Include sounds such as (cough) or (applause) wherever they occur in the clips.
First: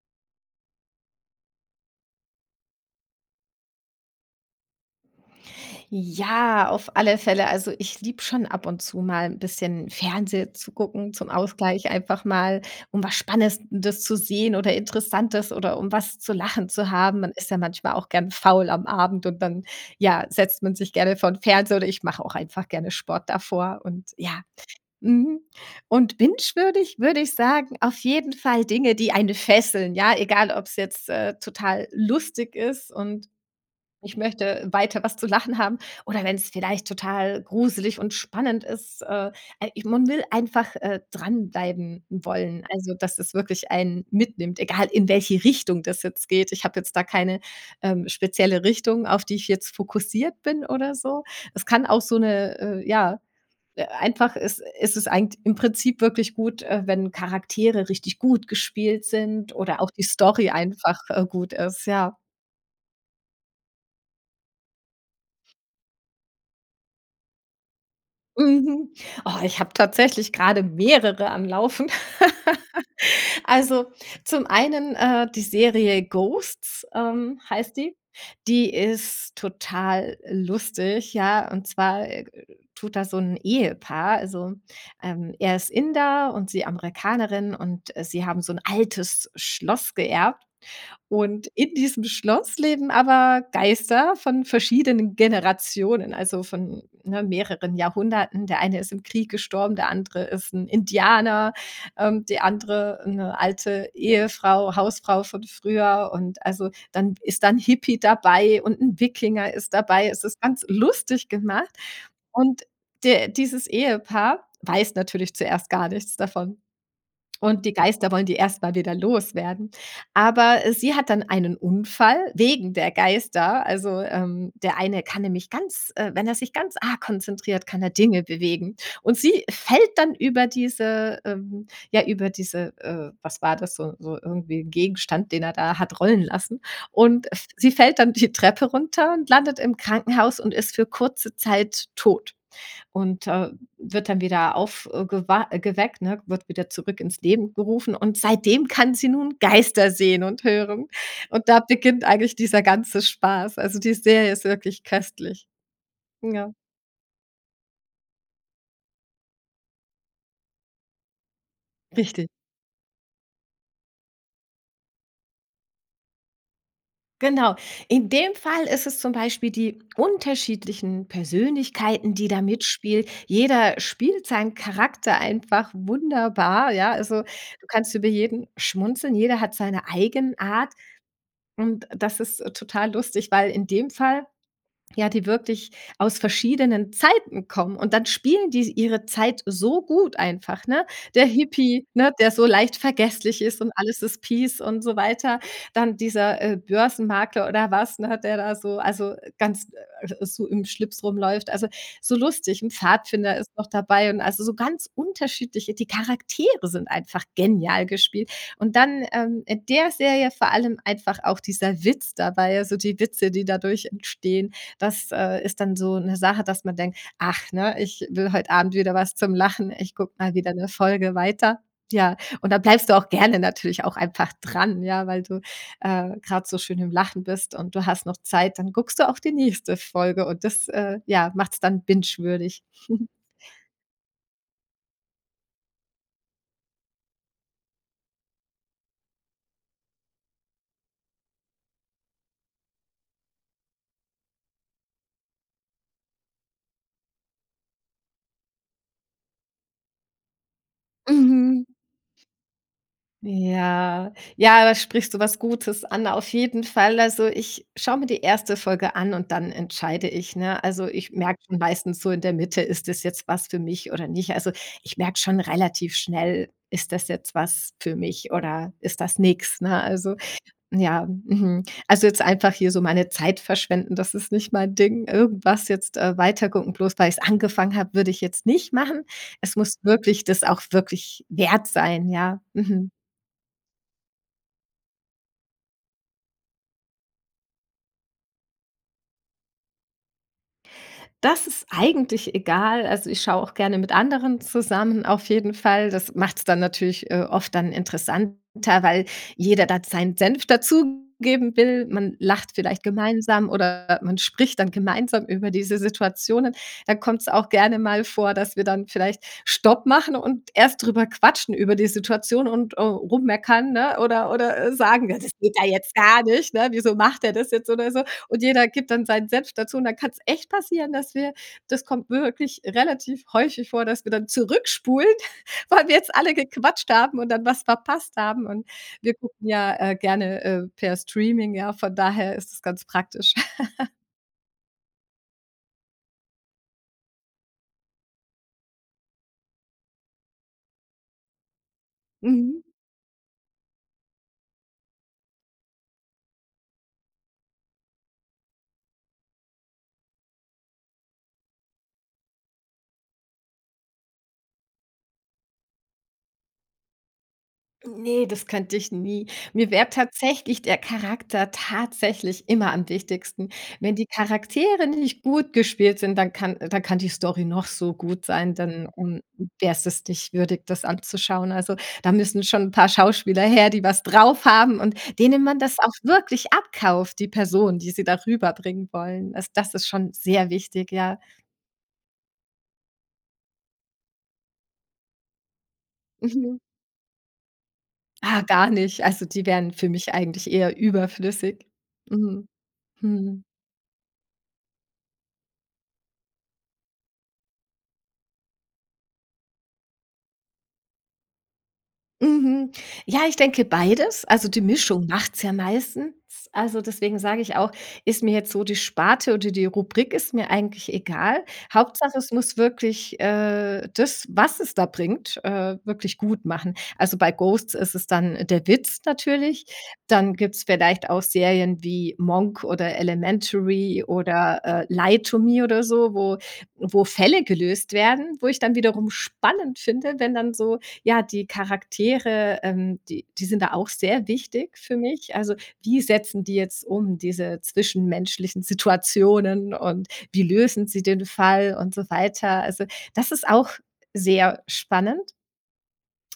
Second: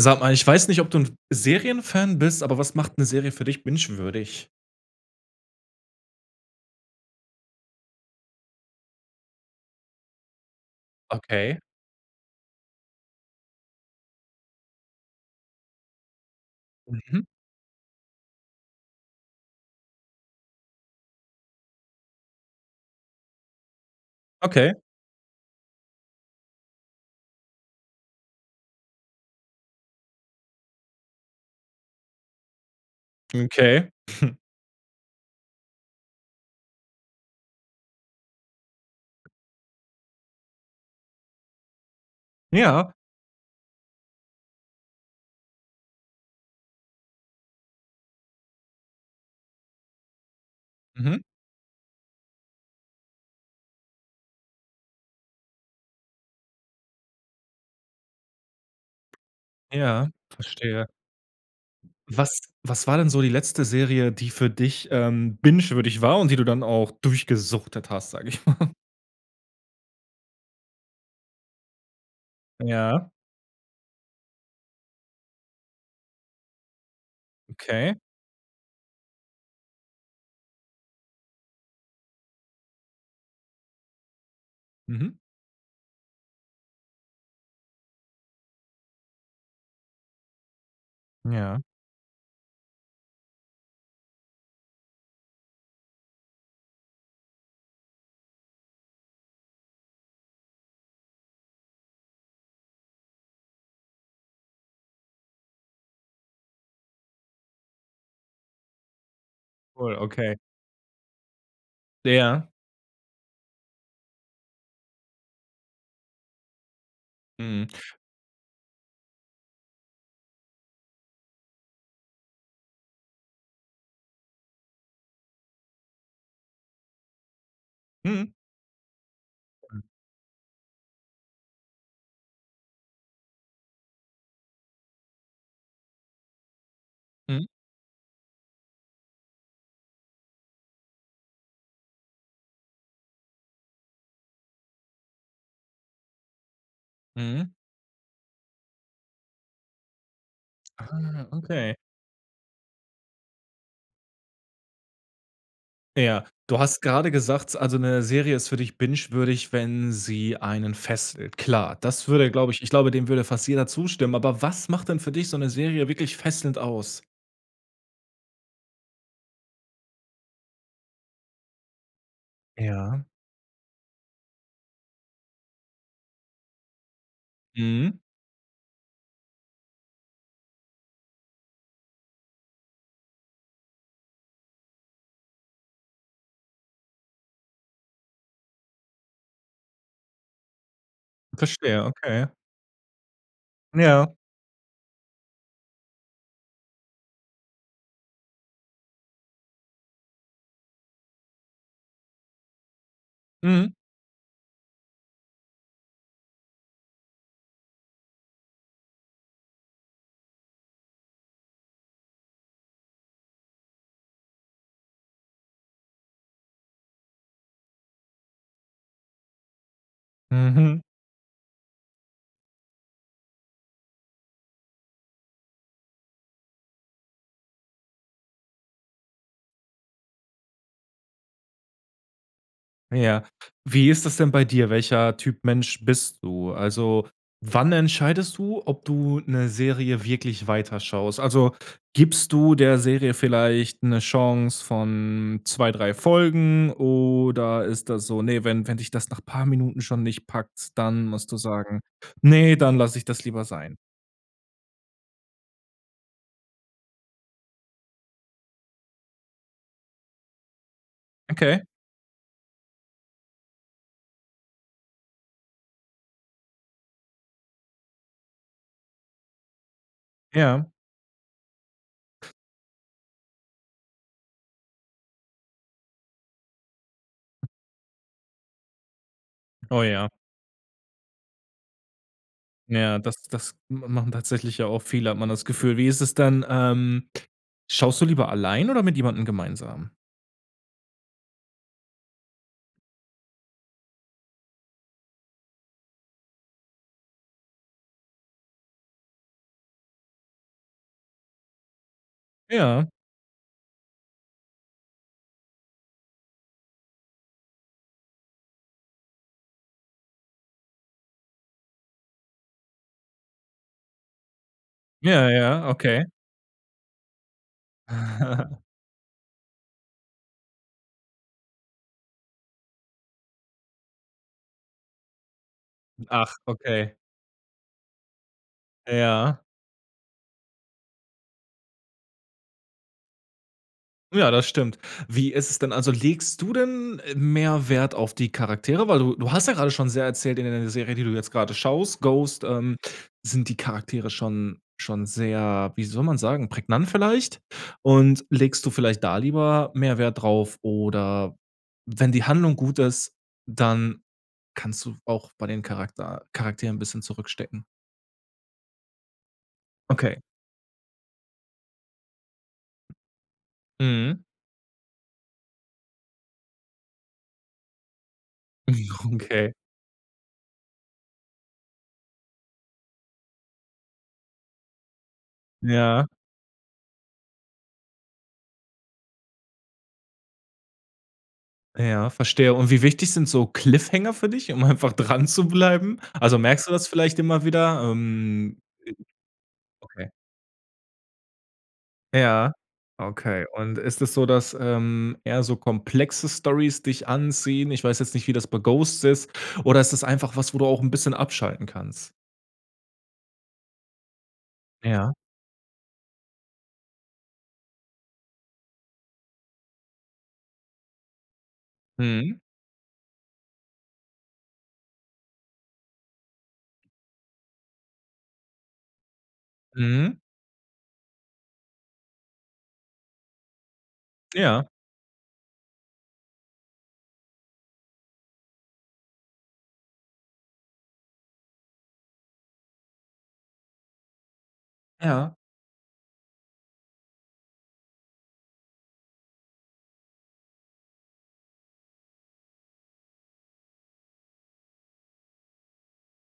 Sag mal, ich weiß nicht, ob du 'n Serienfan bist, aber was macht 'ne Serie für dich bingewürdig? Ja, auf alle Fälle also, ich liebe schon ab und zu mal 'n bisschen Fernsehen zu gucken zum Okay. Ausgleich, einfach mal, um was Spannendes zu sehen oder Interessantes oder um was zu lachen zu haben. Mhm. Man ist ja manchmal auch gern faul am Abend und dann, ja, setzt man sich gerne vor 'n Fernseher oder ich mache auch einfach gerne Sport davor und ja. Okay. Mhm. Und bingewürdig würde ich sagen, auf jeden Fall Dinge, die einen fesseln, ja, egal ob's jetzt, äh, total lustig ist und Okay. ich (chuckles) möchte weiter was zu lachen haben oder wenn's vielleicht total gruselig und spannend ist. Äh, al ich man will einfach, äh, dranbleiben wollen, Ja. also, dass es wirklich einen mitnimmt, egal in welche Richtung das jetzt geht. Ich habe jetzt da keine, ähm, spezielle Richtung, auf die ich jetzt fokussiert bin oder Mhm. so. Es kann auch so 'ne äh, ja, äh, einfach ist ist es eigent im Prinzip wirklich gut, äh, wenn Charaktere richtig gut gespielt sind oder auch die Ja, Story verstehe. einfach, äh, gut ist, ja. Was was war denn so die letzte Serie, die für dich, ähm, bingewürdig war, und die du dann auch durchgesuchtet hast, sag ich mal? (chuckles) Mhm. Oh, ich habe tatsächlich grade mehrere am Laufen. (giggles) Ja. Also, zum einen, äh, die Serie „Ghosts“, ähm, heißt die. Okay. Die ist total lustig, ja. Und zwar tut da so 'n Ehepaar also, Mhm. ähm, er ist Inder und sie Amerikanerin und, äh, sie haben so 'n altes Schloss geerbt. Und Ja. in diesem Schloss leben aber Geister von verschiedenen Generationen, also, von, ne, mehreren Jahrhunderten. Der eine ist im Krieg gestorben, der andere ist 'n Indianer, ähm, die andere 'ne alte Ehefrau Hausfrau von früher. Und also, dann ist dann Hippie dabei und 'n Wikinger ist Cool, dabei. Es okay. ist ganz lustig gemacht. Ja. Und de dieses Ehepaar weiß natürlich zuerst gar nichts davon. Und Mhm. die Geister wollen die erst mal wieder loswerden. Aber sie hat dann einen Unfall wegen der Geister. Also, ähm, der eine kann nämlich ganz wenn er sich ganz arg konzentriert, kann er Dinge Mhm. bewegen. Und sie Hm. fällt dann über diese ähm, ja, über diese äh, was war das, so so irgendwie Gegenstand, den er da hat rollen lassen. Und f Mhm. sie fällt dann die Treppe runter und landet im Krankenhaus und ist für kurze Zeit tot. Und, äh, wird dann wieder aufgewa geweckt, ne wird wieder zurück ins Mhm. Leben gerufen und seitdem kann sie nun Geister sehen und hören. Ah. Und da Okay. beginnt eigentlich dieser ganze Spaß. Also, die Serie ist wirklich köstlich. Ja, Ja. du hast grade gesagt, also, 'ne Serie ist für dich bingewürdig, wenn sie einen fesselt. Klar. Das Richtig. würde, glaub ich ich glaube, dem würde fast jeder zustimmen. Aber was macht denn für dich so 'ne Serie wirklich fesselnd aus? Genau. In dem Fall ist es zum Beispiel die unterschiedlichen Persönlichkeiten, die da Ja. mitspielen. Jeder spielt seinen Charakter einfach wunderbar, ja. Also, du kannst Mhm. über jeden schmunzeln, jeder hat seine Eigenart. Und das ist total lustig, weil in dem Fall ja die wirklich aus verschiedenen Zeiten kommen und dann spielen die ihre Zeit so gut einfach, ne? Der Verstehe. Hippie, ne, Okay. der so leicht vergesslich ist und alles Ja. ist peace und so weiter. Dann dieser, äh, Börsenmarkler oder was, hat der da so also, ganz so im Schlips rumläuft. Also, so lustig, 'n Pfadfinder ist noch Mhm. dabei und also, so ganz unterschiedliche die Charaktere sind einfach genial gespielt. Und dann, ähm, in der Serie vor allem einfach auch dieser Witz dabei, also, die Witze, die dadurch entstehen. Das, äh, ist dann so 'ne Sache, dass man denkt: „Ach, ne, ich will heut Abend wieder was zum Lachen. Ich guck mal wieder 'ne Mhm. Folge weiter.“ Ja, und dann bleibst du auch gerne natürlich auch einfach dran, ja, weil du, äh, grad so schön im Lachen bist und du hast noch Zeit, dann guckst du auch die nächste Folge und das, äh, ja, macht's dann bingewürdig. (chuckles) Ja, wie ist das denn bei dir? Welcher Typ Mensch bist du? Also, wann entscheidest du, ob du 'ne Serie wirklich weiterschaust? Also, gibst du der Serie vielleicht 'ne Chance von 2, 3 Folgen oder ist das so, ne, wenn wenn dich das nach paar Minuten schon nicht packt, dann musst du Mhm. sagen: „Ne, dann lass ich das lieber sein.“ Ja. Ja, da sprichst du was Gutes an, auf jeden Fall. Also, ich schaue mir die erste Folge an und dann entscheide ich, ne? Also, ich merke Okay. meistens so in der Mitte, ist das jetzt was für mich oder nicht? Also, ich merke schon relativ schnell, ist das jetzt was für mich oder ist das nix, ne? Also, Ja. ja. Mhm. Also, jetzt einfach hier so meine Zeit verschwenden, das ist nicht mein Ding. Irgendwas jetzt, äh, weitergucken bloß weil ich es angefangen habe, würde ich jetzt nicht machen. Es muss Oh, ja. wirklich, das auch wirklich wert sein, ja. Mhm. Ja das das m machen tatsächlich ja auch viele, hat man das Gefühl. Wie ist es denn, ähm, schaust du lieber allein oder mit jemandem gemeinsam? Das ist eigentlich egal. Also, ich schaue auch gerne mit anderen zusammen auf jeden Fall. Das macht's dann natürlich, äh, oft dann interessanter, weil jeder dann seinen Senf dazugeben will. Man lacht vielleicht Ja. gemeinsam oder man spricht dann gemeinsam über diese Situationen. Dann kommt's auch gerne mal vor, dass wir dann vielleicht Stopp machen und erst drüber quatschen über die Situation und, äh, rummeckernn, ne? Oder oder sagen: „Ja, Ja, das geht ja ja, jetzt okay. gar nicht, ne? Wieso macht der das jetzt?“ Oder so und (chuckles) jeder gibt dann seinen Senf dazu und dann kann's echt passieren, dass wir das kommt wirklich relativ häufig vor, dass wir dann zurückspulen, (chuckles) weil wir jetzt alle Ach, gequatscht okay. haben und dann was verpasst haben und wir Ja. gucken ja, äh, gerne, äh, per Streaming, ja, von daher ist es ganz praktisch. (giggles) Ja, das stimmt. Wie ist es denn, also, legst du denn mehr Wert auf die Charaktere? Weil du du hast ja grade schon sehr erzählt in d der Serie, die du jetzt grade schaust, „Ghost“, Mhm. ähm, sind die Charaktere schon schon sehr, wie soll man sagen, prägnant vielleicht? Und legst du vielleicht da lieber mehr Wert drauf? Oder wenn die Handlung gut ist, dann kannst du auch bei den Charakter Charakteren 'n bisschen zurückstecken? Hm, ne, das könnte ich nie. Mir wäre Okay. tatsächlich der Charakter tatsächlich immer am wichtigsten. Wenn die Mhm. Charaktere nicht gut gespielt sind, dann kann dann kann die Story noch so gut sein, dann, (chuckles) mm, Okay. wär's es nicht würdig, das anzuschauen. Also, da müssen schon 'n paar Schauspieler her, die was drauf haben und denen man das auch Ja. wirklich abkauft, die Person, die sie da rüberbringen wollen. Also, das ist schon sehr wichtig, ja. Ja, verstehe. Und wie wichtig sind so Cliffhanger für dich, um einfach dranzubleiben? Also, Mhm. merkst du das vielleicht immer wieder? Ah, Ähm, gar nicht. Also, die wären i für okay. mich eigentlich eher überflüssig. Mhm, Ja, mhm. okay. Und ist es so, dass, ähm, eher so komplexe Storys dich anziehen? Ich weiß jetzt nicht, wie das bei „Ghosts“ ist. Oder ist das einfach was, wo du auch 'n bisschen abschalten kannst? Mhm. Ja, ich denke beides. Also, die Mischung Ja. macht's ja meistens. Also, deswegen sage ich auch, ist mir jetzt so die Sparte oder die Rubrik, ist mir eigentlich egal. Hauptsache, es Mhm. muss wirklich, äh, das, was es da bringt, äh, wirklich gut machen. Also, bei „Ghosts“ ist es dann der Witz natürlich. Mhm. Dann gibt's vielleicht auch Serien wie „Monk“ oder „Elementary“ oder, Ja. äh, „Lie To Me“ oder so, wo wo Fälle gelöst werden, wo ich dann wiederum spannend finde, wenn dann so ja, die Charaktere, ähm, die die sind da auch sehr wichtig für Ja. mich. Also, wie setzen die jetzt um, diese zwischenmenschlichen Situationen und wie lösen sie den Fall und so weiter. Also, das ist auch sehr spannend.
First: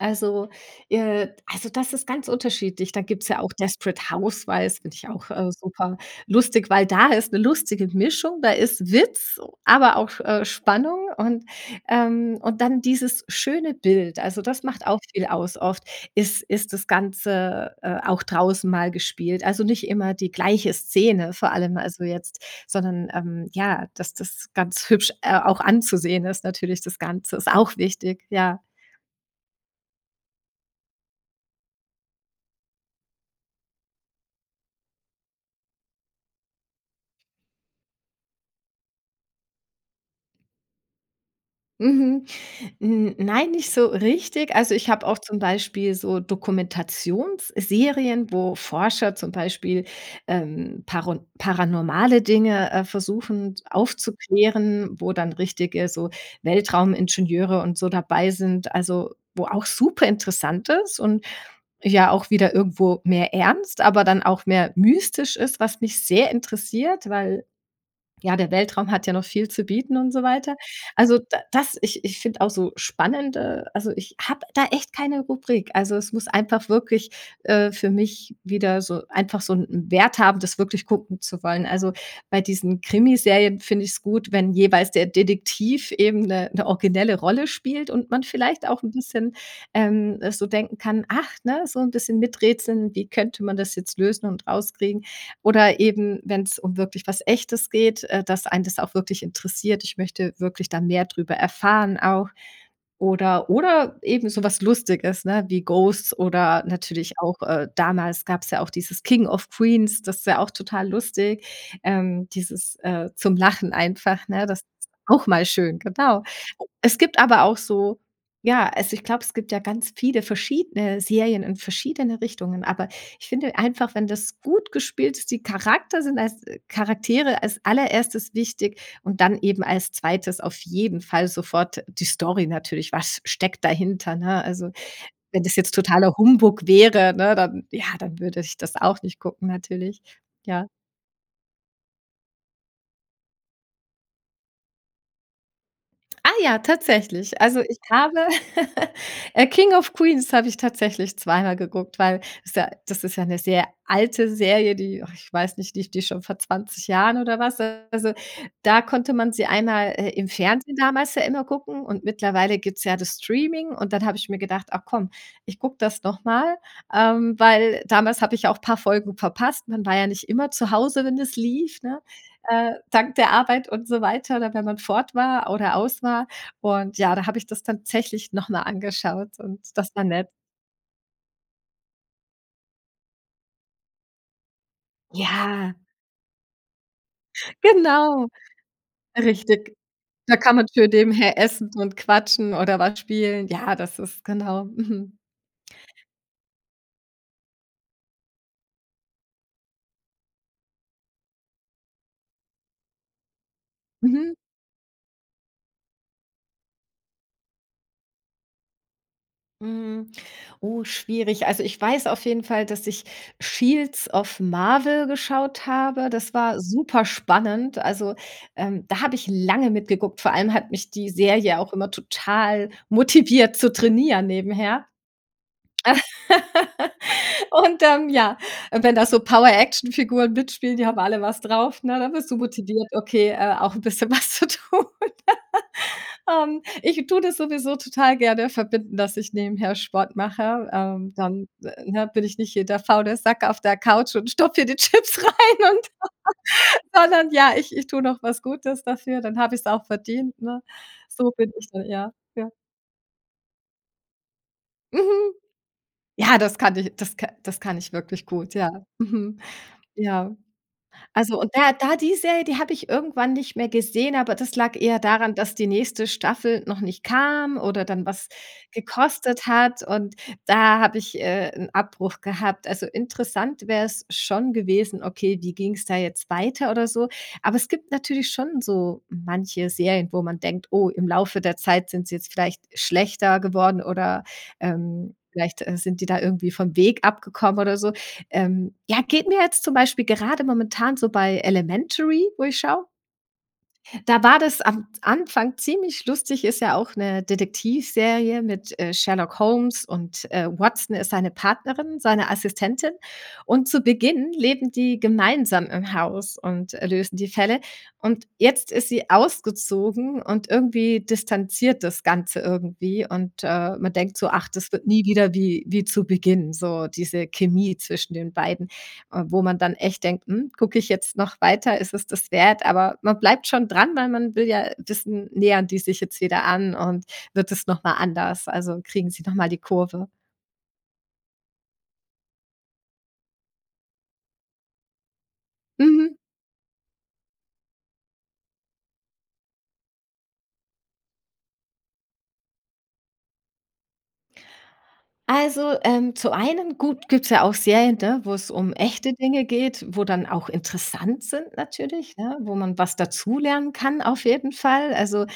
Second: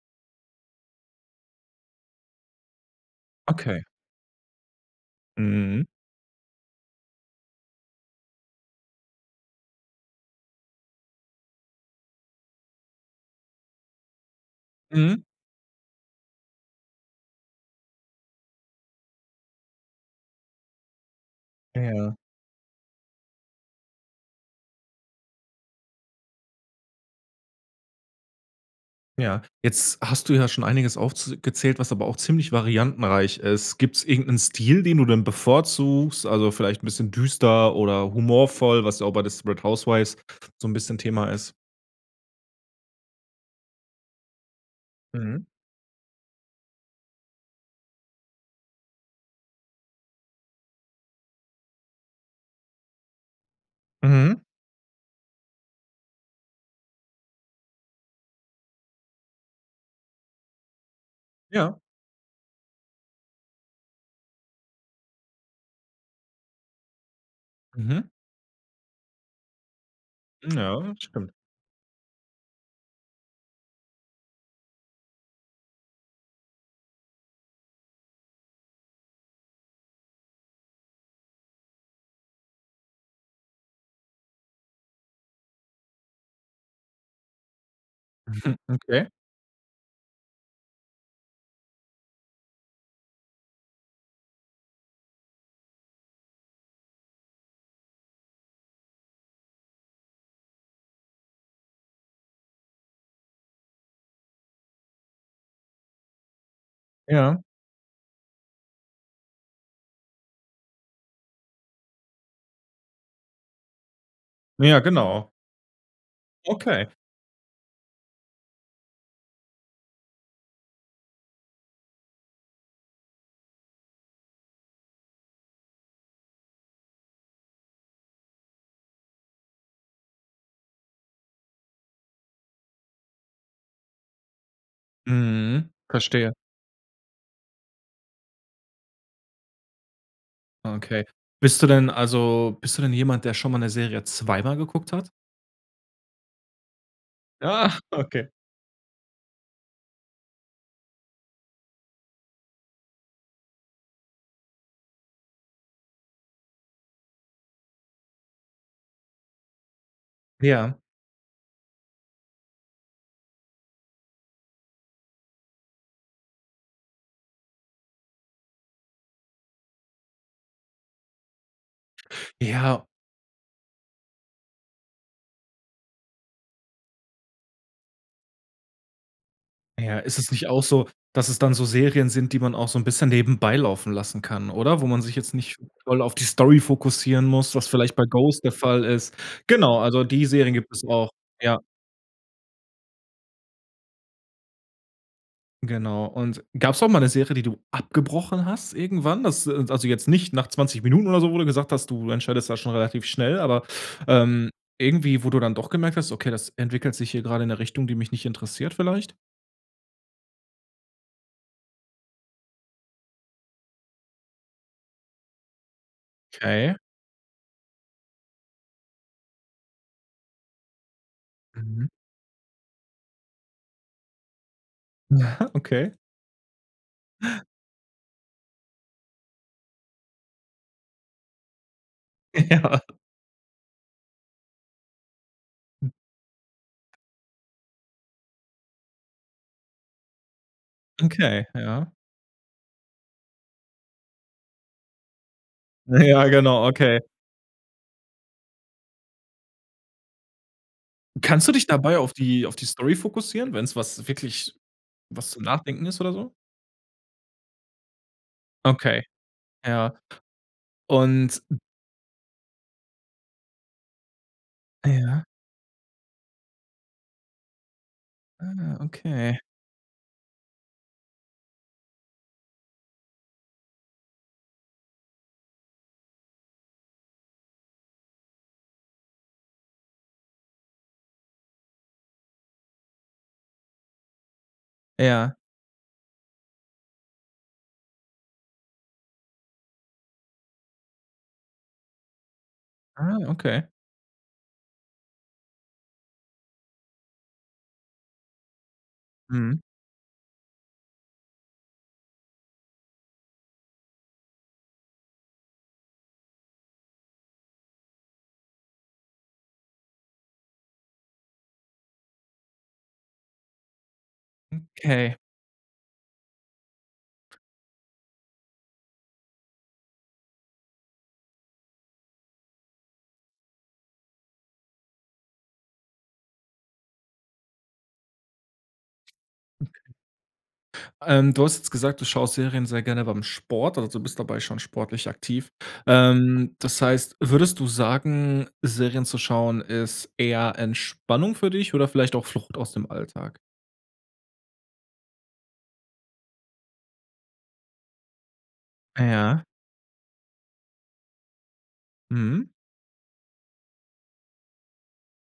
Also äh, also, das ist ganz unterschiedlich. Da gibt's ja auch Okay. „Desperate Houswives“, finde ich auch, äh, Mhm. superlustig, weil da ist 'ne lustige Mischung, da ist Witz, aber auch, äh, Spannung. Und ähm, und dann dieses schöne Bild, also, das macht auch Mhm. viel aus. Oft ist ist das Ganze, äh, auch draußen mal gespielt. Also, nicht immer die gleiche Szene, vor allem also, Ja. jetzt, sondern, ähm, ja, dass das ganz hübsch, äh, auch anzusehen ist natürlich das Ganze. Ist auch wichtig, ja. Ja. Jetzt hast du ja schon einiges aufz gezählt, was aber auch ziemlich variantenreich ist. Gibt's irgend 'nen Stil, den du dann bevorzugst, also, vielleicht 'n bisschen düster oder humorvoll, was ja auch bei „Desperate Houswives“ so 'n bisschen Thema ist? Mhm. N nein, nicht so richtig. Also, ich habe auch zum Mhm. Beispiel so Dokumentationsserien, wo Forscher zum Beispiel, ähm, paron paranormale Dinge, äh, versuchen, Mhm. aufzuklären, wo dann richtige so Weltraumingenieure und so dabei sind, also, wo auch superinteressant ist und Ja. ja auch wieder irgendwo mehr ernst, aber dann auch mehr mystisch ist, was mich sehr interessiert, weil Mhm. ja, der Weltraum hat ja noch viel zu bieten und so weiter. Ja, Also, stimmt. d das ich ich finde auch so spannende also, ich habe da echt keine Rubrik. Also, es muss einfach wirklich, äh, für mich wieder so, einfach so 'n Wert haben, das wirklich gucken zu wollen. Also, bei diesen Krimiserien finde ich es gut, wenn jeweils der Detektiv eben 'ne 'ne originelle Rolle spielt und man (chuckles) vielleicht auch 'n Okay. bisschen, ähm, so denken kann, ach ne? So 'n bisschen miträtseln, wie könnte man das jetzt lösen und rauskriegen oder eben, wenn's um wirklich was Echtes geht, äh, dass einen das auch wirklich interessiert, ich möchte wirklich dann mehr drüber erfahren auch oder oder eben so was Lustiges, ne? Wie „Ghosts“ oder natürlich auch, Ja. äh, damals gab's ja auch dieses „King of Queens“, das ist ja auch total lustig. Ähm, dieses, äh, zum Lachen einfach, ne? Das ist Ja, auch genau. mal schön, genau. Okay. Es gibt aber auch so ja, also, ich glaube, es gibt ja ganz viele verschiedene Serien in verschiedene Richtungen. Aber ich finde einfach, wenn das gut gespielt ist, die Charakter sind als Charaktere als Allererstes wichtig und dann eben als 2. auf jeden Fall sofort die Story natürlich. Was steckt dahinter, ne? Also, wenn das Mhm. jetzt totaler Verstehe. Humbug wäre, ne, dann, ja dann würde ich das auch nicht gucken natürlich, ja. Okay. Bist du denn also, bist du denn jemand, der schon mal 'ne Serie zweimal geguckt hat? Ah, ja, tatsächlich. Also, Ah, ich habe, okay. (chuckles) äh, „King of Queens“ habe ich tatsächlich zweimal geguckt, weil ist ja das ist ja 'ne sehr alte Serie, die och ich weiß nicht, die die ich schon vor 20 Jahren oder was, äh also, da konnte man sie einmal, äh, im Fernsehen Ja. damals ja immer gucken und mittlerweile gibt's ja das Streaming und dann hab ich mir gedacht: „Ach, komm, ich guck das nochmal“, ähm, weil damals habe ich auch paar Folgen verpasst. Man war ja nicht immer zu Hause, wenn es lief, ne, äh, Ja. dank der Arbeit und so weiter oder wenn man fort war oder aus war. Und ja, da habe ich das tatsächlich noch mal angeschaut und das Ja, war ist nett. es nicht auch so, dass es dann so Serien sind, die man auch so' n bisschen nebenbei laufen lassen kann, oder? Wo man sich jetzt nicht Ja. voll auf die Story fokussieren muss, was vielleicht bei Genau, „Ghost“ der Fall ist. richtig. Genau, also, die Da Serien kann man gibt es auch. nebenbei Ja. essen und quatschen oder was spielen. Ja, das ist, genau, mhm. Genau. Und gab's auch mal 'ne Serie, die du abgebrochen hast irgendwann, das äh, also, jetzt nicht nach 20 Minuten oder so, wo du gesagt hast, du entscheidest das schon relativ schnell. Aber, Mhm. ähm, irgendwie, wo du dann doch gemerkt hast: „Okay, das entwickelt sich hier grade in 'ne Richtung, die mich nicht interessiert“ vielleicht? Mhm, oh, schwierig. Also, ich weiß auf jeden Fall, dass ich „Shields of Marvel“ geschaut habe. Das war Okay. super spannend. Also, ähm, da habe ich lange mitgeguckt. Vor allem hat mich die Serie auch Mhm. immer total motiviert zu trainieren nebenher. (chuckles) Okay. (laughs) Und, ähm, ja, wenn da so Power Actionfiguren mitspielen, die haben alle was drauf, ne, dann wirst du Ja. motiviert, okay, äh, auch 'n bisschen was zu tun,, (laughs) ähm, ich tue das sowieso total gerne verbinden, dass ich nebenher Sport mache, ähm, Okay, dann, ja. ne, bin ich nicht hier der faule Sack auf der Couch und stopfe hier die Chips rein und Ja, genau, okay. sondern ja, ich ich tue noch was Gutes dafür, dann habe ich's auch verdient, ne? So Kannst bin du dich ich dann, dabei ja, auf die ja. auf die Story fokussieren, wenn 's was wirklich was Mhm, zum Nachdenken ist oder so? ja, das kann ich das ka das kann ich wirklich gut, ja. Okay. Mhm. Ja. Ja. Also, Und und da da die Serie, die habe ich irgendwann nicht mehr gesehen, aber das lag eher Ja. daran, dass die nächste Staffel noch nicht kam oder dann was Ah, okay. gekostet hat. Und da habe ich, äh, 'n Abbruch gehabt. Also, interessant wäre es schon gewesen: „Okay, wie ging 's da jetzt weiter oder so?“ Aber es gibt natürlich schon so manche Serien, wo man denkt: „Oh, im Laufe der Zeit sind sie jetzt vielleicht schlechter geworden“, oder, ähm, Ja. vielleicht, äh, sind die da irgendwie vom Weg abgekommen oder so. Ähm, ja, geht mir jetzt zum Beispiel gerade momentan so bei „Elementary“, wo ich schaue. Ah, okay. Da war das am Anfang ziemlich lustig, ist ja auch 'ne Detektivserie mit, äh, „Sherlock Mhm. Holmes“ und, äh, Watson ist seine Partnerin, seine Assistentin. Und zu Beginn leben die gemeinsam im Haus und, äh, lösen die Fälle. Und jetzt ist sie ausgezogen und irgendwie distanziert das Ganze irgendwie und, äh, man denkt so: „Ach, Hm, das wird nie okay. wieder wie wie zu Beginn, so diese Chemie zwischen den beiden.“ Äh, wo man dann echt denkt: „Hm, guck ich jetzt noch weiter, ist es das wert?“ Aber man bleibt schon dran, weil man will ja, äh, wissen, nähern die sich jetzt wieder an und wird es nochmal anders? Also, kriegen sie noch mal die Okay. Kurve? Ähm, du hast jetzt gesagt, du schaust Serien sehr gerne beim Sport oder du bist dabei schon sportlich aktiv. Mhm. Ähm, das heißt, würdest du sagen, Serien zu schauen ist eher Entspannung für dich oder vielleicht auch Flucht aus dem Alltag? Also, ähm, zum einen, gut, gibt's ja auch Serien, ne, wo 's um Ah echte ja. Dinge geht, wo dann auch interessant sind natürlich, ne, Mhm. wo man was dazulernen kann auf jeden Fall. Also,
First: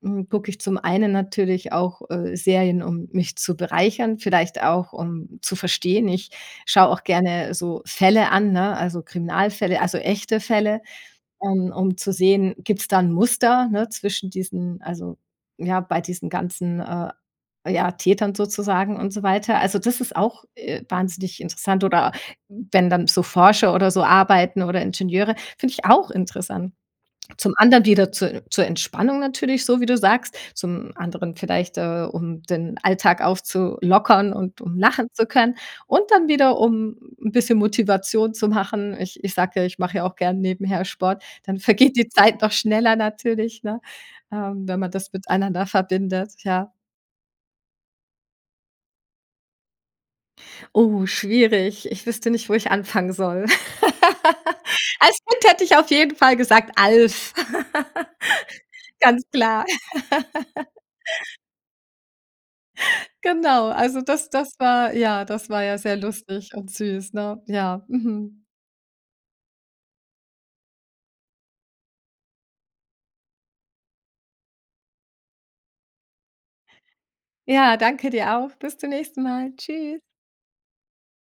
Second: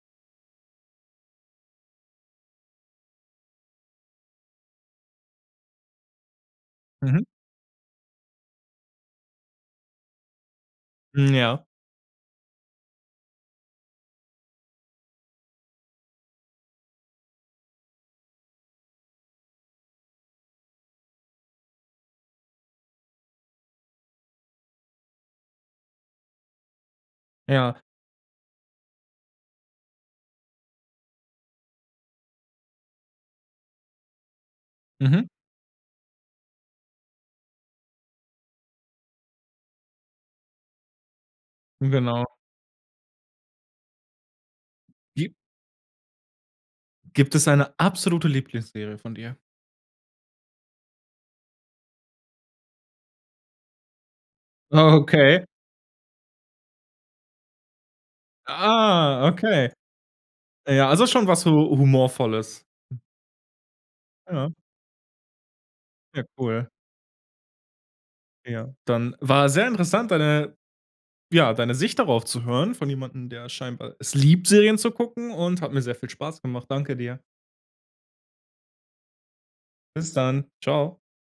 hm, gucke ich zum einen natürlich auch, äh, Serien, um mich zu bereichern, vielleicht auch, um zu verstehen. Ich schaue auch Mhm. gerne so Fälle an, ne, also, Kriminalfälle, also, echte Fälle Hm, ja. um um, zu sehen, gibt 's da 'n Muster, ne, zwischen diesen also, ja, bei diesen ganzen äh, ja, Tätern sozusagen und so weiter. Also, das ist auch, äh, wahnsinnig interessant oder wenn dann so Forscher oder so arbeiten oder Ingenieure, find ich auch interessant. Zum Ja. anderen wieder zu zur Entspannung natürlich so, wie du sagst. Zum anderen vielleicht, äh, um den Alltag aufzulockern und um lachen zu Mhm. können. Und dann wieder, um 'n bisschen Motivation zu machen. Ich ich sage ja, ich mache ja auch gern nebenher Sport. Dann vergeht die Genau. Zeit noch schneller natürlich, ne, äh, wenn man das Gi miteinander verbindet, ja. Gibt es eine absolute Lieblingsserie von dir? Oh, schwierig. Ich wüsste nicht, wo ich anfangen soll. (laughs) Als Okay. Kind hätte ich auf jeden Fall gesagt: „Alf!“ (laughs) Ganz Ah, klar. okay. (laughs) Ja, also schon was hu humorvolles. (giggles) Genau, also, das das Ja. war ja das war ja sehr Ja, lustig cool. und süß, ne? Ja, mhm. Ja, dann war sehr interessant, deine ja, deine Sicht darauf zu hören von jemandem, der scheinbar es liebt, Serien zu gucken, und hat mir sehr viel Spaß gemacht. Danke dir. Ja, danke dir auch. Bis zum nächsten Mal. Tschüss. Bis dann, tschau.